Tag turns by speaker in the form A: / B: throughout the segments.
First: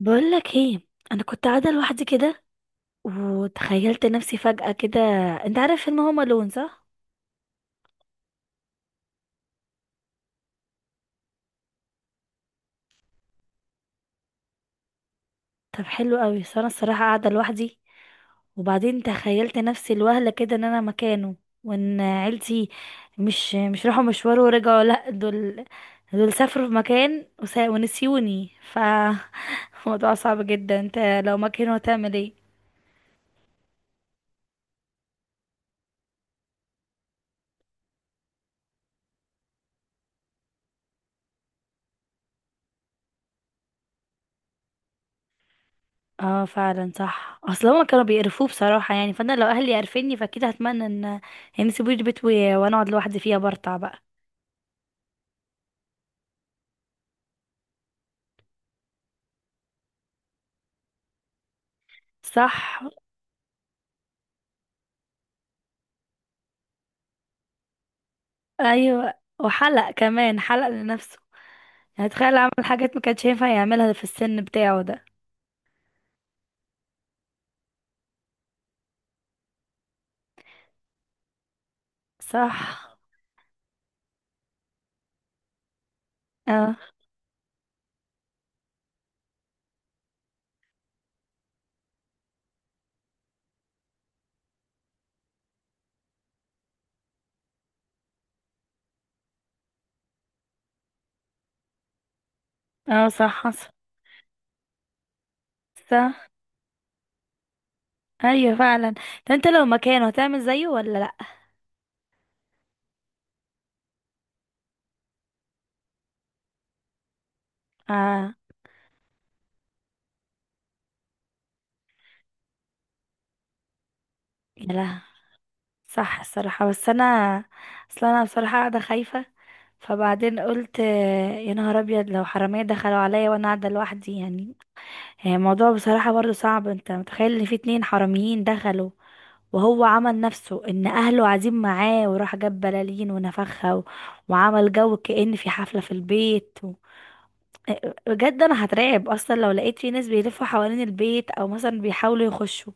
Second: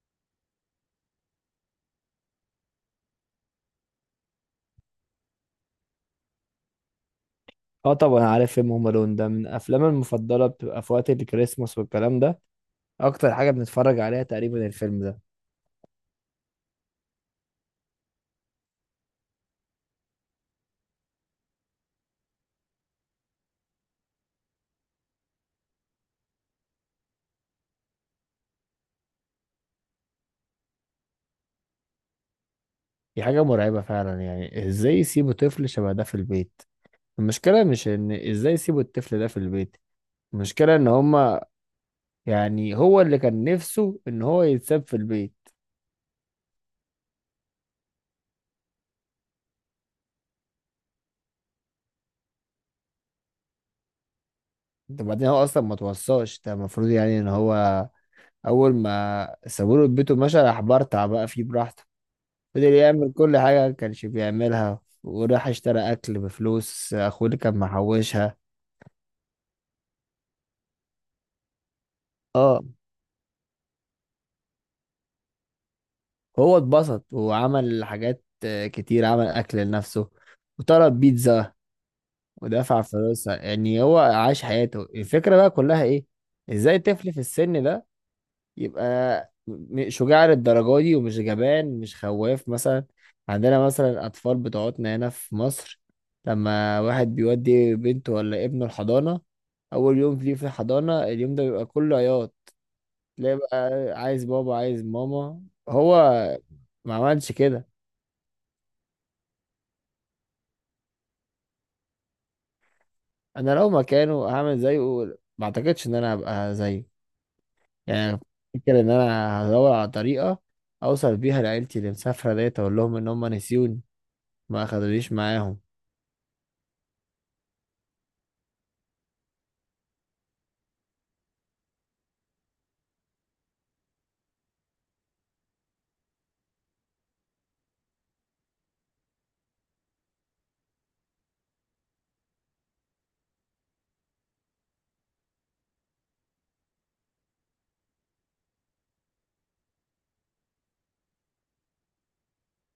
A: بقولك ايه؟ انا كنت قاعده لوحدي كده، وتخيلت نفسي فجاه كده. انت عارف فيلم هوم الون صح؟
B: اه، طبعا عارف فيلم هوم الون. ده من افلامي المفضله، بتبقى في وقت الكريسماس والكلام ده. اكتر حاجه بنتفرج عليها تقريبا الفيلم ده.
A: طب حلو قوي، بس انا الصراحه قاعده لوحدي، وبعدين تخيلت نفسي الوهله كده ان انا مكانه، وان عيلتي مش راحوا مشوار ورجعوا، لا، دول، دول سافروا في مكان ونسيوني، ف الموضوع صعب جدا. انت لو مكانه هتعمل ايه؟
B: دي حاجه مرعبه فعلا، يعني ازاي يسيبوا طفل شبه ده في البيت؟ المشكله مش ان ازاي يسيبوا الطفل ده في البيت، المشكله ان هما، يعني هو اللي كان نفسه ان هو يتساب في البيت.
A: اه فعلا، صح، اصل هما كانوا بيقرفوه بصراحة، يعني فانا لو اهلي عرفني فاكيد هتمنى ان يسيبوا لي البيت وانا اقعد لوحدي فيها برطع بقى.
B: ده بعدين هو اصلا ما توصاش، ده المفروض يعني ان هو اول ما سابوله بيته مشى راح برطع بقى فيه براحته. فضل
A: صح.
B: يعمل كل حاجة ما كانش بيعملها، وراح اشترى أكل بفلوس أخوه اللي كان محوشها.
A: ايوه، وحلق كمان، حلق لنفسه، يعني تخيل، عمل
B: اه،
A: حاجات ما كانش ينفع يعملها في السن بتاعه ده.
B: هو اتبسط وعمل حاجات كتير، عمل أكل لنفسه وطلب بيتزا ودفع
A: صح.
B: فلوسها. يعني هو عاش حياته. الفكرة بقى كلها إيه؟
A: اه.
B: إزاي طفل في السن ده يبقى شجاع للدرجة دي ومش جبان مش خواف مثلا؟ عندنا مثلا أطفال بتوعتنا هنا في مصر، لما واحد بيودي بنته ولا ابنه الحضانة، أول يوم ليه في الحضانة اليوم ده بيبقى كله عياط.
A: اه صح
B: تلاقي
A: حصل.
B: بقى عايز بابا عايز ماما. هو
A: صح.
B: ما عملش كده.
A: ايوه فعلا. ده انت لو مكانه هتعمل زيه ولا لا؟
B: أنا لو مكانه هعمل زيه. ما أعتقدش إن أنا هبقى زيه يعني.
A: اه.
B: فكر إن أنا هدور على طريقة أوصل بيها لعيلتي اللي مسافرة ديت، أقول لهم إن هم نسيوني ما
A: يا لهوي،
B: أخدونيش معاهم.
A: صح الصراحة، بس انا، اصل انا بصراحة قاعدة خايفة، فبعدين قلت آه، يا نهار ابيض، لو حرامية دخلوا عليا وانا قاعدة لوحدي يعني. الموضوع بصراحة برضو صعب، انت متخيل ان في اتنين حراميين دخلوا، وهو عمل نفسه ان اهله قاعدين معاه، وراح جاب بلالين ونفخها وعمل جو كأن في حفلة في البيت. بجد انا هترعب اصلا لو لقيت في ناس بيلفوا حوالين البيت، او مثلا بيحاولوا يخشوا،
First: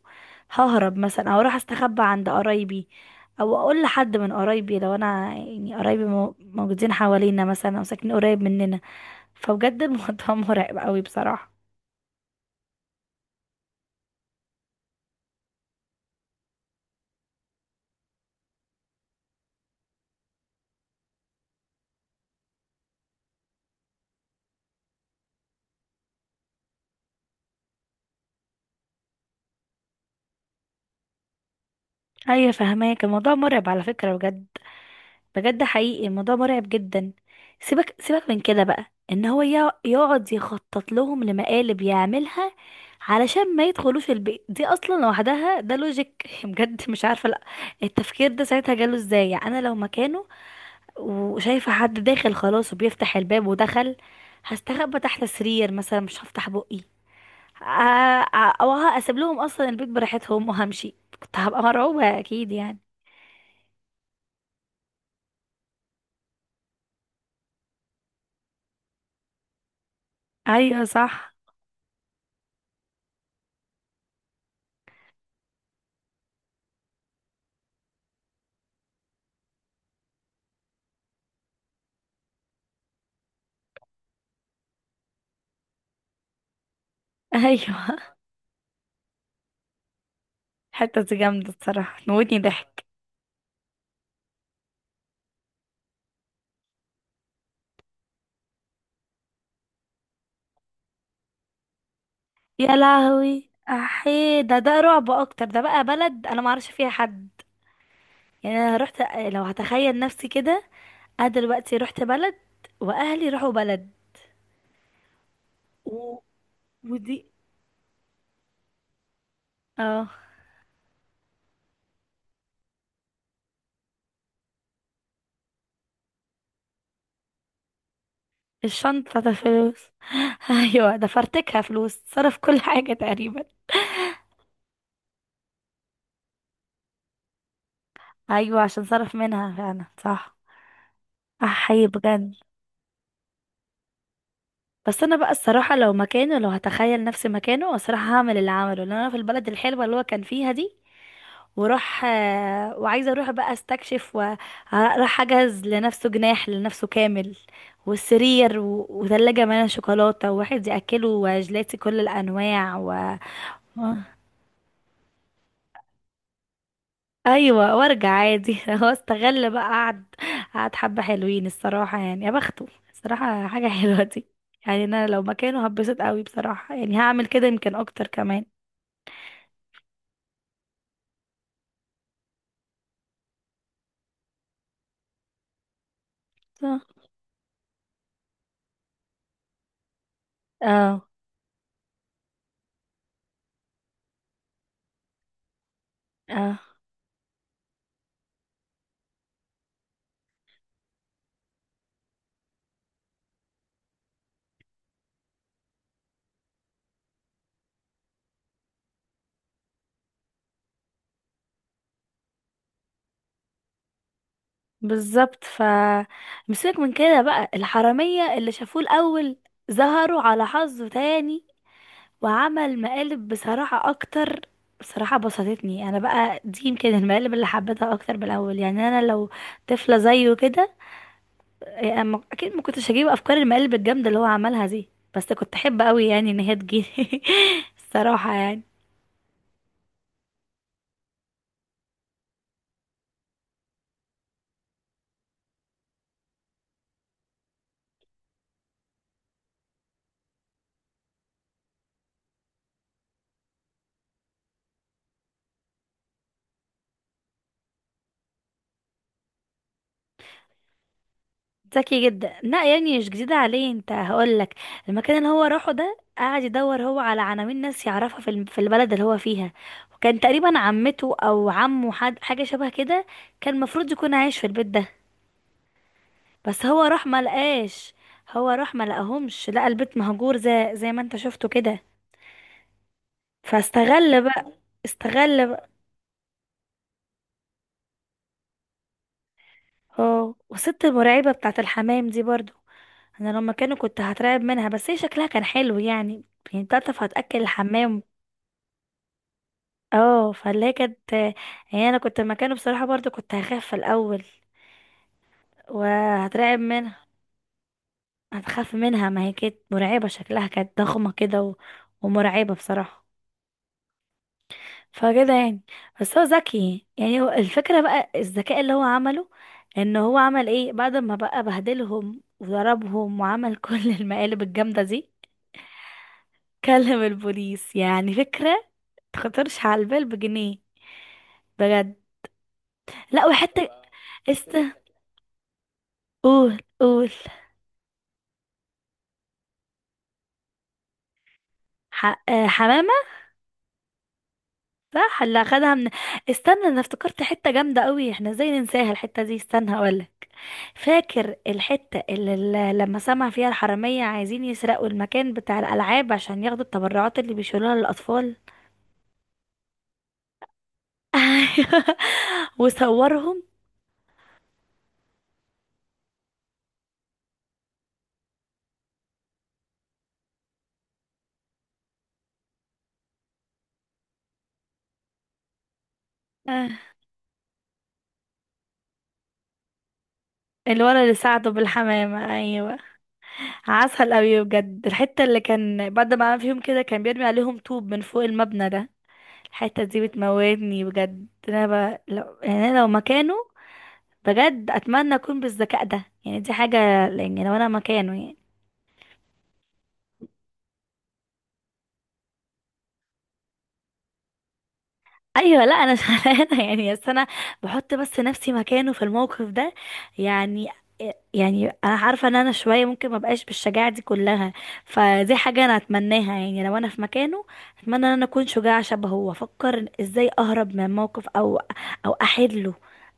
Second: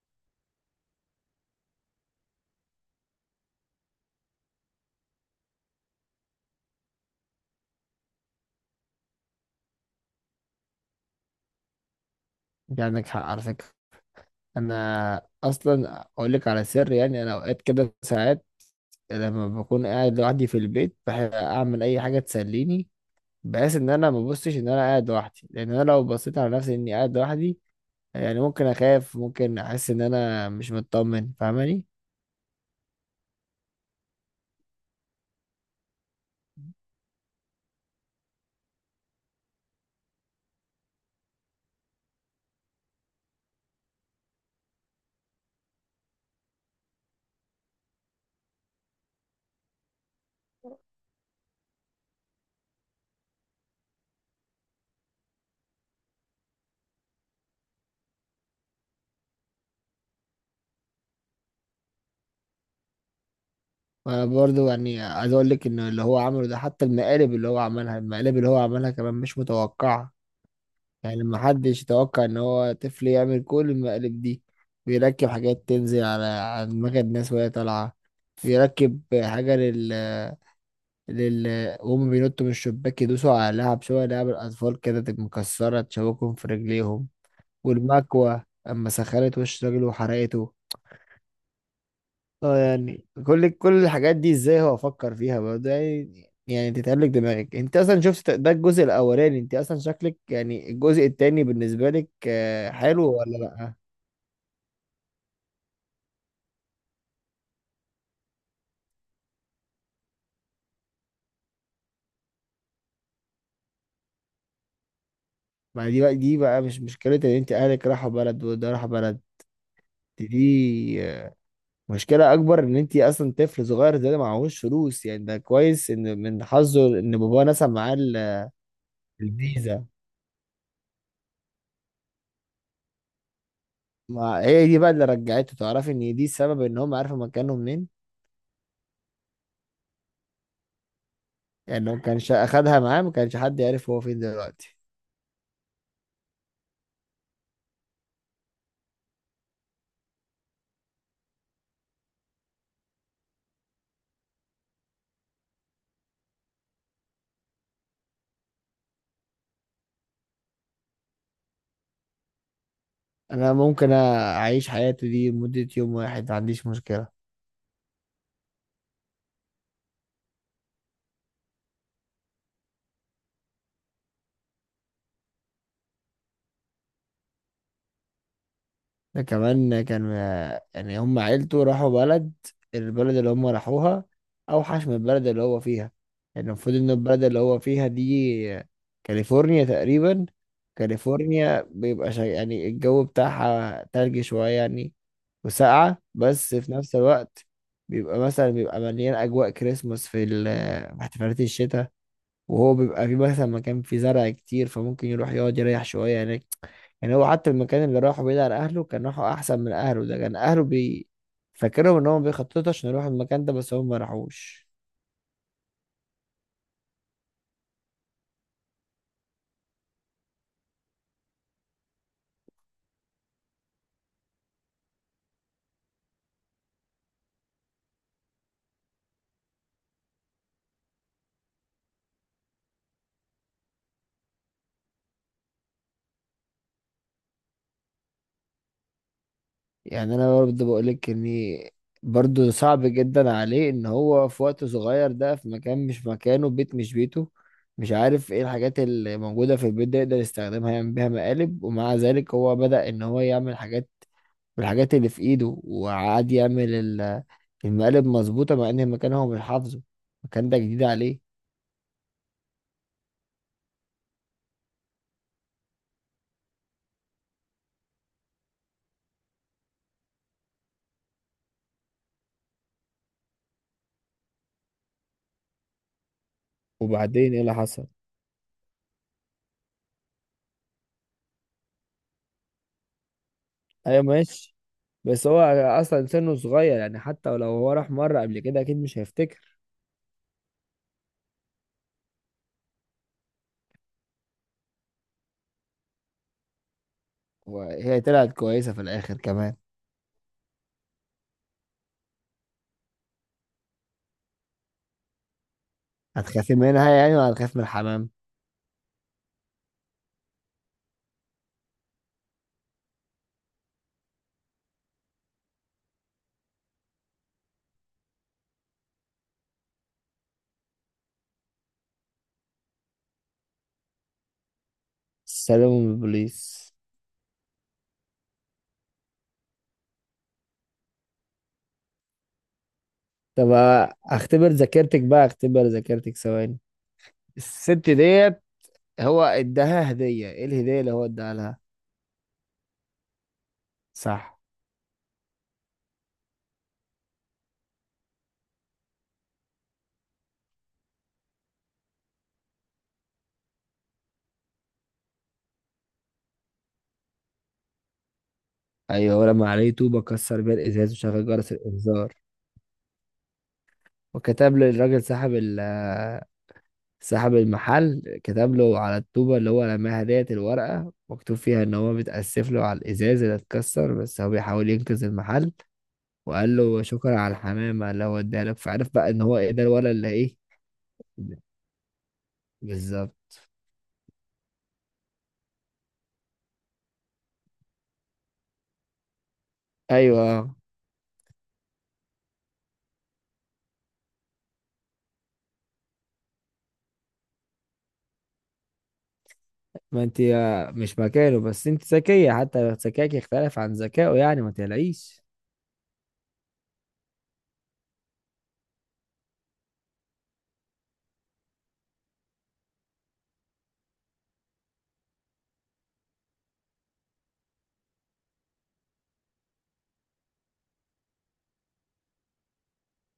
A: ههرب مثلا، او اروح استخبى عند قرايبي، او اقول لحد من قرايبي، لو انا يعني قرايبي موجودين حوالينا مثلا او ساكنين قريب مننا. فبجد الموضوع مرعب قوي بصراحة.
B: انت عندك حق على فكرة. انا اصلا اقول لك على سر، يعني انا اوقات كده ساعات لما بكون قاعد لوحدي في البيت بحب اعمل اي حاجة تسليني، بحيث ان انا ما ببصش ان انا قاعد لوحدي، لان انا لو بصيت على نفسي اني قاعد لوحدي، يعني ممكن اخاف ممكن احس ان انا مش مطمن. فاهماني؟
A: ايوه فهماك، الموضوع مرعب على فكرة بجد، بجد حقيقي الموضوع مرعب جدا. سيبك سيبك من كده بقى، ان هو يقعد يخطط لهم لمقالب يعملها علشان ما يدخلوش البيت، دي اصلا لوحدها ده لوجيك بجد مش عارفه، لا، التفكير ده ساعتها جاله ازاي؟ يعني انا لو مكانه وشايفه حد داخل خلاص وبيفتح الباب ودخل، هستخبى تحت السرير مثلا، مش هفتح بقي. او هسيب لهم اصلا البيت براحتهم وهمشي، كنت هبقى مرعوبه اكيد يعني.
B: وانا برضو يعني عايز اقول لك ان اللي هو عمله ده، حتى المقالب اللي هو عملها، المقالب اللي هو عملها كمان مش متوقعة.
A: ايوه
B: يعني
A: صح.
B: محدش يتوقع ان هو طفل يعمل كل المقالب دي. بيركب حاجات تنزل على دماغ الناس وهي طالعة. بيركب حاجة لل لل وهم بينطوا من الشباك يدوسوا على لعب، شوية لعب الأطفال كده تبقى مكسرة تشوكهم في رجليهم.
A: ايوه.
B: والمكوة أما سخنت وش راجل وحرقته.
A: الحتة دي جامدة الصراحة، موتني
B: اه،
A: ضحك.
B: يعني كل الحاجات دي ازاي هو افكر فيها بقى؟ ده يعني تتقلق دماغك. انت اصلا شفت ده الجزء الاولاني. انت اصلا شكلك يعني الجزء التاني بالنسبه لك
A: يا
B: حلو ولا
A: لهوي
B: لا؟
A: احي، ده رعب اكتر، ده بقى بلد انا ما اعرفش فيها حد، يعني انا رحت، لو هتخيل نفسي كده، انا دلوقتي رحت بلد، واهلي راحوا بلد
B: ما دي بقى
A: و...
B: دي بقى مش مشكله
A: ودي.
B: ان انت اهلك راحوا بلد وده راح بلد.
A: اه.
B: دي آه، مشكله اكبر ان انت اصلا طفل صغير زي ده معهوش فلوس، يعني ده كويس ان من حظه ان باباه نسى معاه
A: الشنطة، ده
B: الفيزا.
A: فلوس. ايوه ده فرتكها، فلوس صرف كل حاجة تقريبا.
B: ما هي دي بقى اللي رجعته، تعرفي ان دي السبب ان هم عارفوا مكانهم منين.
A: ايوه عشان صرف منها فعلا، صح،
B: يعني
A: احي
B: لو كانش
A: بجد.
B: اخدها معاه ما كانش حد يعرف هو فين دلوقتي.
A: بس انا بقى الصراحه، لو مكانه، لو هتخيل نفسي مكانه، الصراحه هعمل اللي عمله، لان انا في البلد الحلوه اللي هو كان فيها دي، وراح، وعايزه اروح بقى استكشف، وراح اجهز لنفسه جناح لنفسه كامل، والسرير، وثلاجه مليانه شوكولاته وواحد ياكله وجلاتي كل الانواع. و...
B: انا ممكن اعيش حياته دي مدة يوم واحد ما عنديش مشكلة.
A: ايوه وارجع عادي. هو استغل بقى، قعد حبه حلوين الصراحه، يعني يا بخته، الصراحه حاجه حلوه دي. يعني انا لو مكانه هتبسط قوي بصراحه، يعني هعمل كده يمكن اكتر كمان.
B: ده كمان كان، يعني هم عيلته راحوا بلد، البلد اللي هم راحوها اوحش من البلد اللي هو فيها. يعني المفروض
A: صح.
B: ان البلد اللي هو فيها دي كاليفورنيا تقريبا.
A: اه.
B: كاليفورنيا بيبقى يعني الجو بتاعها تلج شوية يعني، وساقعة بس
A: اه
B: في نفس الوقت. بيبقى مثلا بيبقى مليان أجواء كريسماس في في احتفالات الشتاء. وهو بيبقى في مثلا مكان فيه زرع كتير فممكن يروح يقعد يريح شوية هناك. يعني هو حتى المكان اللي راحه بعيد عن أهله كان راحه أحسن من أهله، ده كان أهله فاكرهم إن هم بيخططوا عشان يروحوا المكان ده بس هم ما راحوش.
A: بالظبط. مسيبك من كده بقى، الحراميه اللي شافوه الاول ظهروا على حظه تاني، وعمل مقالب بصراحه اكتر. بصراحة بسطتني أنا بقى، دي يمكن المقالب اللي حبيتها أكتر بالأول. يعني أنا لو طفلة زيه كده، أما اكيد ما كنتش هجيب افكار المقالب الجامده اللي هو عملها دي، بس كنت احب قوي يعني ان هي تجيلي الصراحه يعني.
B: يعني أنا برضه بقولك إني برضه صعب جدا عليه إن هو في وقت صغير ده، في مكان مش مكانه، بيت مش بيته، مش عارف إيه الحاجات اللي موجودة في البيت ده يقدر يستخدمها يعمل بيها مقالب، ومع ذلك هو بدأ إن هو يعمل حاجات بالحاجات اللي في ايده، وقعد يعمل المقالب مظبوطة مع ان المكان هو مش حافظه. المكان ده جديد عليه.
A: ذكي جدا. لا يعني مش جديده عليه، انت هقول لك، المكان اللي هو راحه ده قعد يدور هو على عناوين ناس يعرفها في في البلد اللي هو فيها، وكان تقريبا عمته او عمه، حد حاجه شبه كده، كان المفروض يكون عايش في البيت ده، بس هو راح ما
B: وبعدين ايه اللي حصل؟
A: لقاش. هو راح ما لقاهمش، لقى البيت مهجور، زي ما انت شفته كده،
B: ايوه
A: فاستغل بقى.
B: ماشي. بس هو
A: استغل.
B: اصلا سنه صغير، يعني حتى لو هو راح مره قبل كده اكيد مش هيفتكر.
A: اه والست المرعبة بتاعة الحمام دي برضو، انا لما كانوا، كنت هترعب منها، بس هي شكلها كان حلو يعني، يعني بتعرف هتأكل
B: وهي
A: الحمام.
B: طلعت كويسة في الآخر كمان.
A: اه فاللي هي كانت، يعني انا كنت مكانه بصراحة برضو كنت هخاف في الاول
B: هتخافي
A: وهترعب
B: منها
A: منها.
B: يعني ولا هتخاف من الحمام؟
A: هتخاف منها، ما هي كانت مرعبة، شكلها كانت ضخمة كده ومرعبة بصراحة، فكده يعني. بس هو ذكي، يعني هو الفكرة بقى الذكاء اللي هو عمله، ان هو عمل ايه بعد ما بقى بهدلهم وضربهم وعمل كل المقالب الجامدة دي؟
B: سلام من البوليس.
A: كلم البوليس، يعني فكرة تخطرش على البال بجنيه، بجد. لا
B: طب
A: وحتى.
B: اختبر
A: است
B: ذاكرتك بقى، اختبر ذاكرتك ثواني.
A: قول قول.
B: الست ديت، هو اداها هدية ايه؟ الهدية اللي هو اداها لها.
A: ح... آه، حمامة.
B: صح.
A: صح. اللي اخدها من، استنى، انا افتكرت حتة جامدة قوي، احنا ازاي ننساها الحتة دي؟ استنى هقولك. فاكر الحتة اللي لما سمع فيها الحرامية عايزين يسرقوا المكان بتاع الألعاب عشان ياخدوا التبرعات اللي بيشيلوها للأطفال؟
B: ايوه ولما عليه طوبه كسر بيها الازاز وشغل جرس
A: ايوه،
B: الانذار.
A: وصورهم.
B: وكتب للراجل صاحب المحل. كتب له على الطوبه اللي هو رماها ديت الورقه مكتوب فيها ان هو بيتاسف له على الازاز اللي اتكسر، بس هو بيحاول ينقذ المحل. وقال
A: آه،
B: له شكرا على الحمامه اللي هو اداها لك، فعرف بقى ان هو ايه ده الولد اللي ايه.
A: الولد اللي ساعده بالحمامة، ايوه.
B: بالظبط.
A: عسل قوي بجد. الحتة اللي كان بعد ما عمل فيهم كده كان بيرمي عليهم طوب من فوق المبنى ده، الحتة دي
B: ايوه آه.
A: بتموتني بجد. انا يعني أنا لو مكانه، بجد اتمنى اكون بالذكاء ده، يعني دي حاجة، يعني لو انا مكانه يعني.
B: ما انت مش مكانه، بس انت ذكيه، حتى ذكائك يختلف عن ذكائه، يعني ما تقلقيش.
A: ايوه لا انا شغلانه يعني، بس انا بحط بس نفسي مكانه في الموقف ده، يعني يعني انا عارفه ان انا شويه ممكن ما بقاش بالشجاعه دي كلها، فدي حاجه انا اتمناها يعني، لو انا في مكانه اتمنى ان انا اكون شجاعه شبهه، وافكر ازاي اهرب من موقف، او او احله،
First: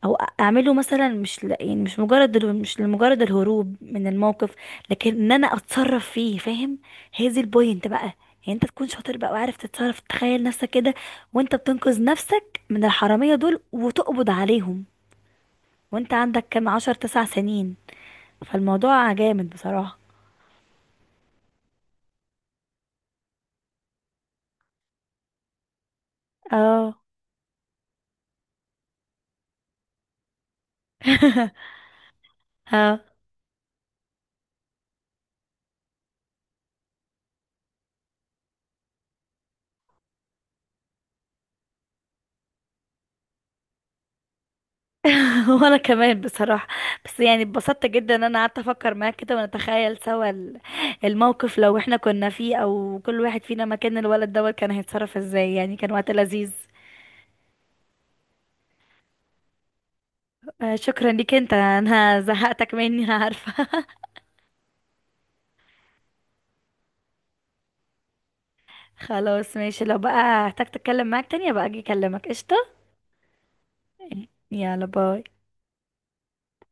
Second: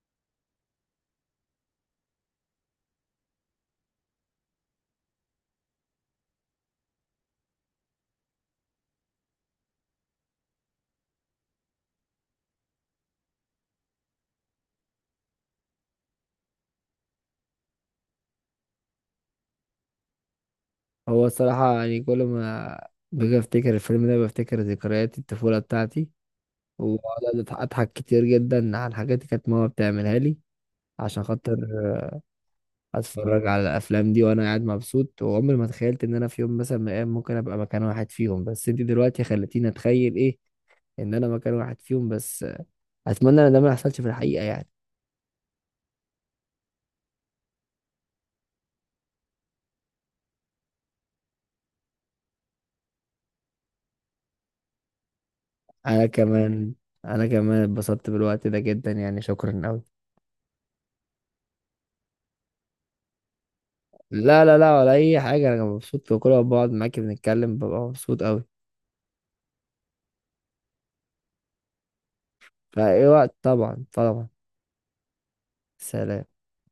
A: او اعمله مثلا، مش ل... يعني مش مجرد ال- مش لمجرد الهروب من الموقف، لكن ان انا اتصرف فيه، فاهم؟ هي دي البوينت بقى، يعني انت تكون شاطر بقى وعارف تتصرف، تخيل نفسك كده وانت بتنقذ نفسك من الحرامية دول وتقبض عليهم، وانت عندك كام، عشر تسع سنين، فالموضوع جامد بصراحة.
B: هو الصراحة يعني كل ما باجي افتكر الفيلم ده بفتكر ذكريات الطفولة بتاعتي،
A: اه.
B: وبقعد اضحك كتير جدا على الحاجات اللي كانت ماما بتعملها لي عشان خاطر
A: اه.
B: اتفرج على الافلام دي وانا قاعد مبسوط. وعمري ما تخيلت ان انا في يوم مثلا من الايام ممكن ابقى مكان واحد فيهم، بس انت دلوقتي خلتيني اتخيل ايه؟ ان انا مكان واحد فيهم بس. اتمنى ان ده ما يحصلش في الحقيقة يعني.
A: وانا كمان بصراحة، بس يعني اتبسطت جدا ان انا قعدت افكر معاك كده، ونتخيل سوا الموقف لو احنا كنا فيه، او كل واحد فينا مكان الولد دوت كان هيتصرف ازاي، يعني كان
B: انا
A: وقت لذيذ.
B: كمان انا كمان اتبسطت بالوقت ده جدا، يعني شكرا أوي.
A: شكرا ليك انت، انا زهقتك مني أنا عارفة.
B: لا لا لا، ولا اي حاجه، انا مبسوط في كل ما بقعد معاكي بنتكلم ببقى مبسوط قوي.
A: خلاص ماشي، لو بقى احتاج اتكلم معاك تاني بقى اجي اكلمك، قشطة.
B: فاي وقت، طبعا طبعا.
A: يلا باي.
B: سلام.